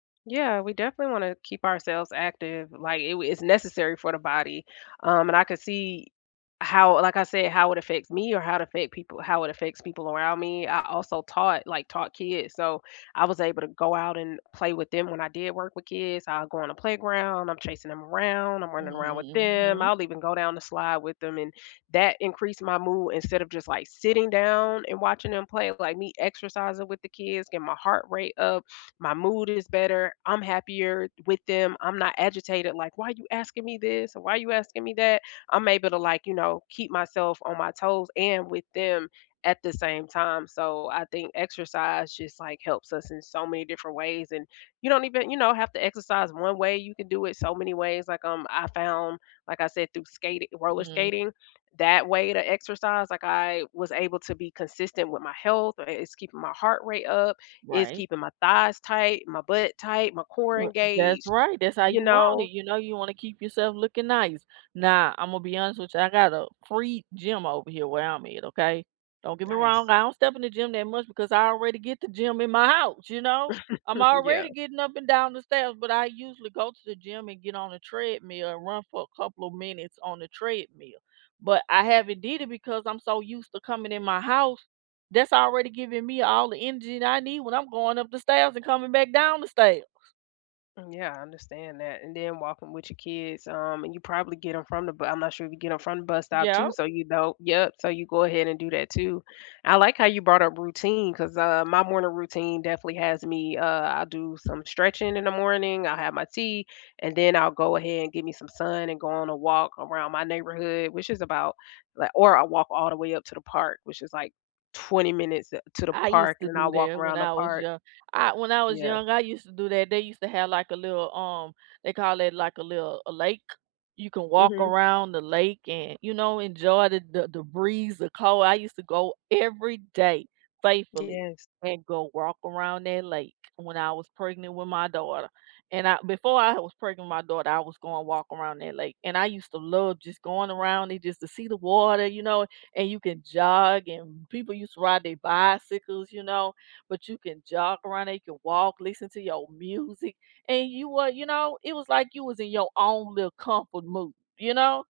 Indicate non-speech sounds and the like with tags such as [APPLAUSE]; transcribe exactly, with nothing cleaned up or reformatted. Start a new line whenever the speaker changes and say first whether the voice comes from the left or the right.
left: Yeah, we definitely wanna keep ourselves active, like, i w it's necessary for the body, um, and I could see how like, I said, how it affects me or how it affect people how it affects people around me. I also taught like, taught kids, so, I was able to go out and play with them when I did work with kids, I'll go on a playground, I'm chasing 'em around, I'm running around with them,
right: Mhm.
left: I'll even go down the slide with them, and that increased my mood instead of just, like, sitting down and watching 'em play, like, me exercising with the kids, getting my heart rate up, my mood is better, I'm happier with them, I'm not agitated, like, "Why you asking me this? And why are you asking me that?" I'm able to, like, you know, keep myself on my toes and with them at the same time so, I think exercise just, like, helps us in so many different ways, and you don't even you know, have to exercise one way, you can do it so many ways, like, um, I found like I said, through skati roller
right: Mhm.
left: skating, that way to exercise, like I was able to be consistent with my health, uh, i it's keeping my heart rate up, it's
right: Right.
left: keeping my thighs tight, my butt tight, my core
right: Well, that's
left: engaged,
right: right, that's how
left: you
right: you want it,
left: know?
right: you know, you wanna keep yourself looking nice. Now, Imma be honest with you, I got a free gym over here where I'm at, okay? Don't get me wrong,
left: Nice.
right: I don't step in the gym that much, because I already get the gym in my house, you know, I'm
left: [CHUCKLES] Yeah.
right: already getting up and down the stairs, but I usually go to the gym and get on a treadmill, and run for a couple of minutes on the treadmill, but I haven't did it because I'm so used to coming in my house. That's already giving me all the energy that I need when I'm going up the stairs and coming back down the stairs.
left: Mm, yeah, I understand that, and then walking with your kids, um, and you probably get 'em from the b I'm not sure if you get 'em from the bus stop
right: Yep.
left: too, so, you know Yep, so, you go ahead and do that too. I like how you brought up routine 'cause, uh, my morning routine definitely has me, uh I do some stretching in the morning, I'll have my tea, and then I'll go ahead and get me some sun, and go on a walk around my neighborhood, which is about, li or I walk all the way up to the park, which is, like, twenty minutes, uh, to the
right: I used
left: park, and
right: to
left: then
right: do
left: I'll walk
right: that when
left: around the
right: I was
left: park.
right: young. I when I was
left: Yeah.
right: young, I used to do that, they used to have, like, a little, um they call it, like, a little a lake, you can walk
left: Mhm.
right: around the lake and, you know, enjoy the the the breeze, the cold, I used to go every day faithfully,
left: Yes.
right: and go walk around that lake when I was pregnant with my daughter, and I before I was pregnant with my daughter, I was going walk around that lake, and I used to love just going around it just to see the water, you know, and you can jog, and people used to ride their bicycles, you know, but you can jog around, they can walk, listen to your music, and you were you know, it was like you was in your own little comfort mood, you know?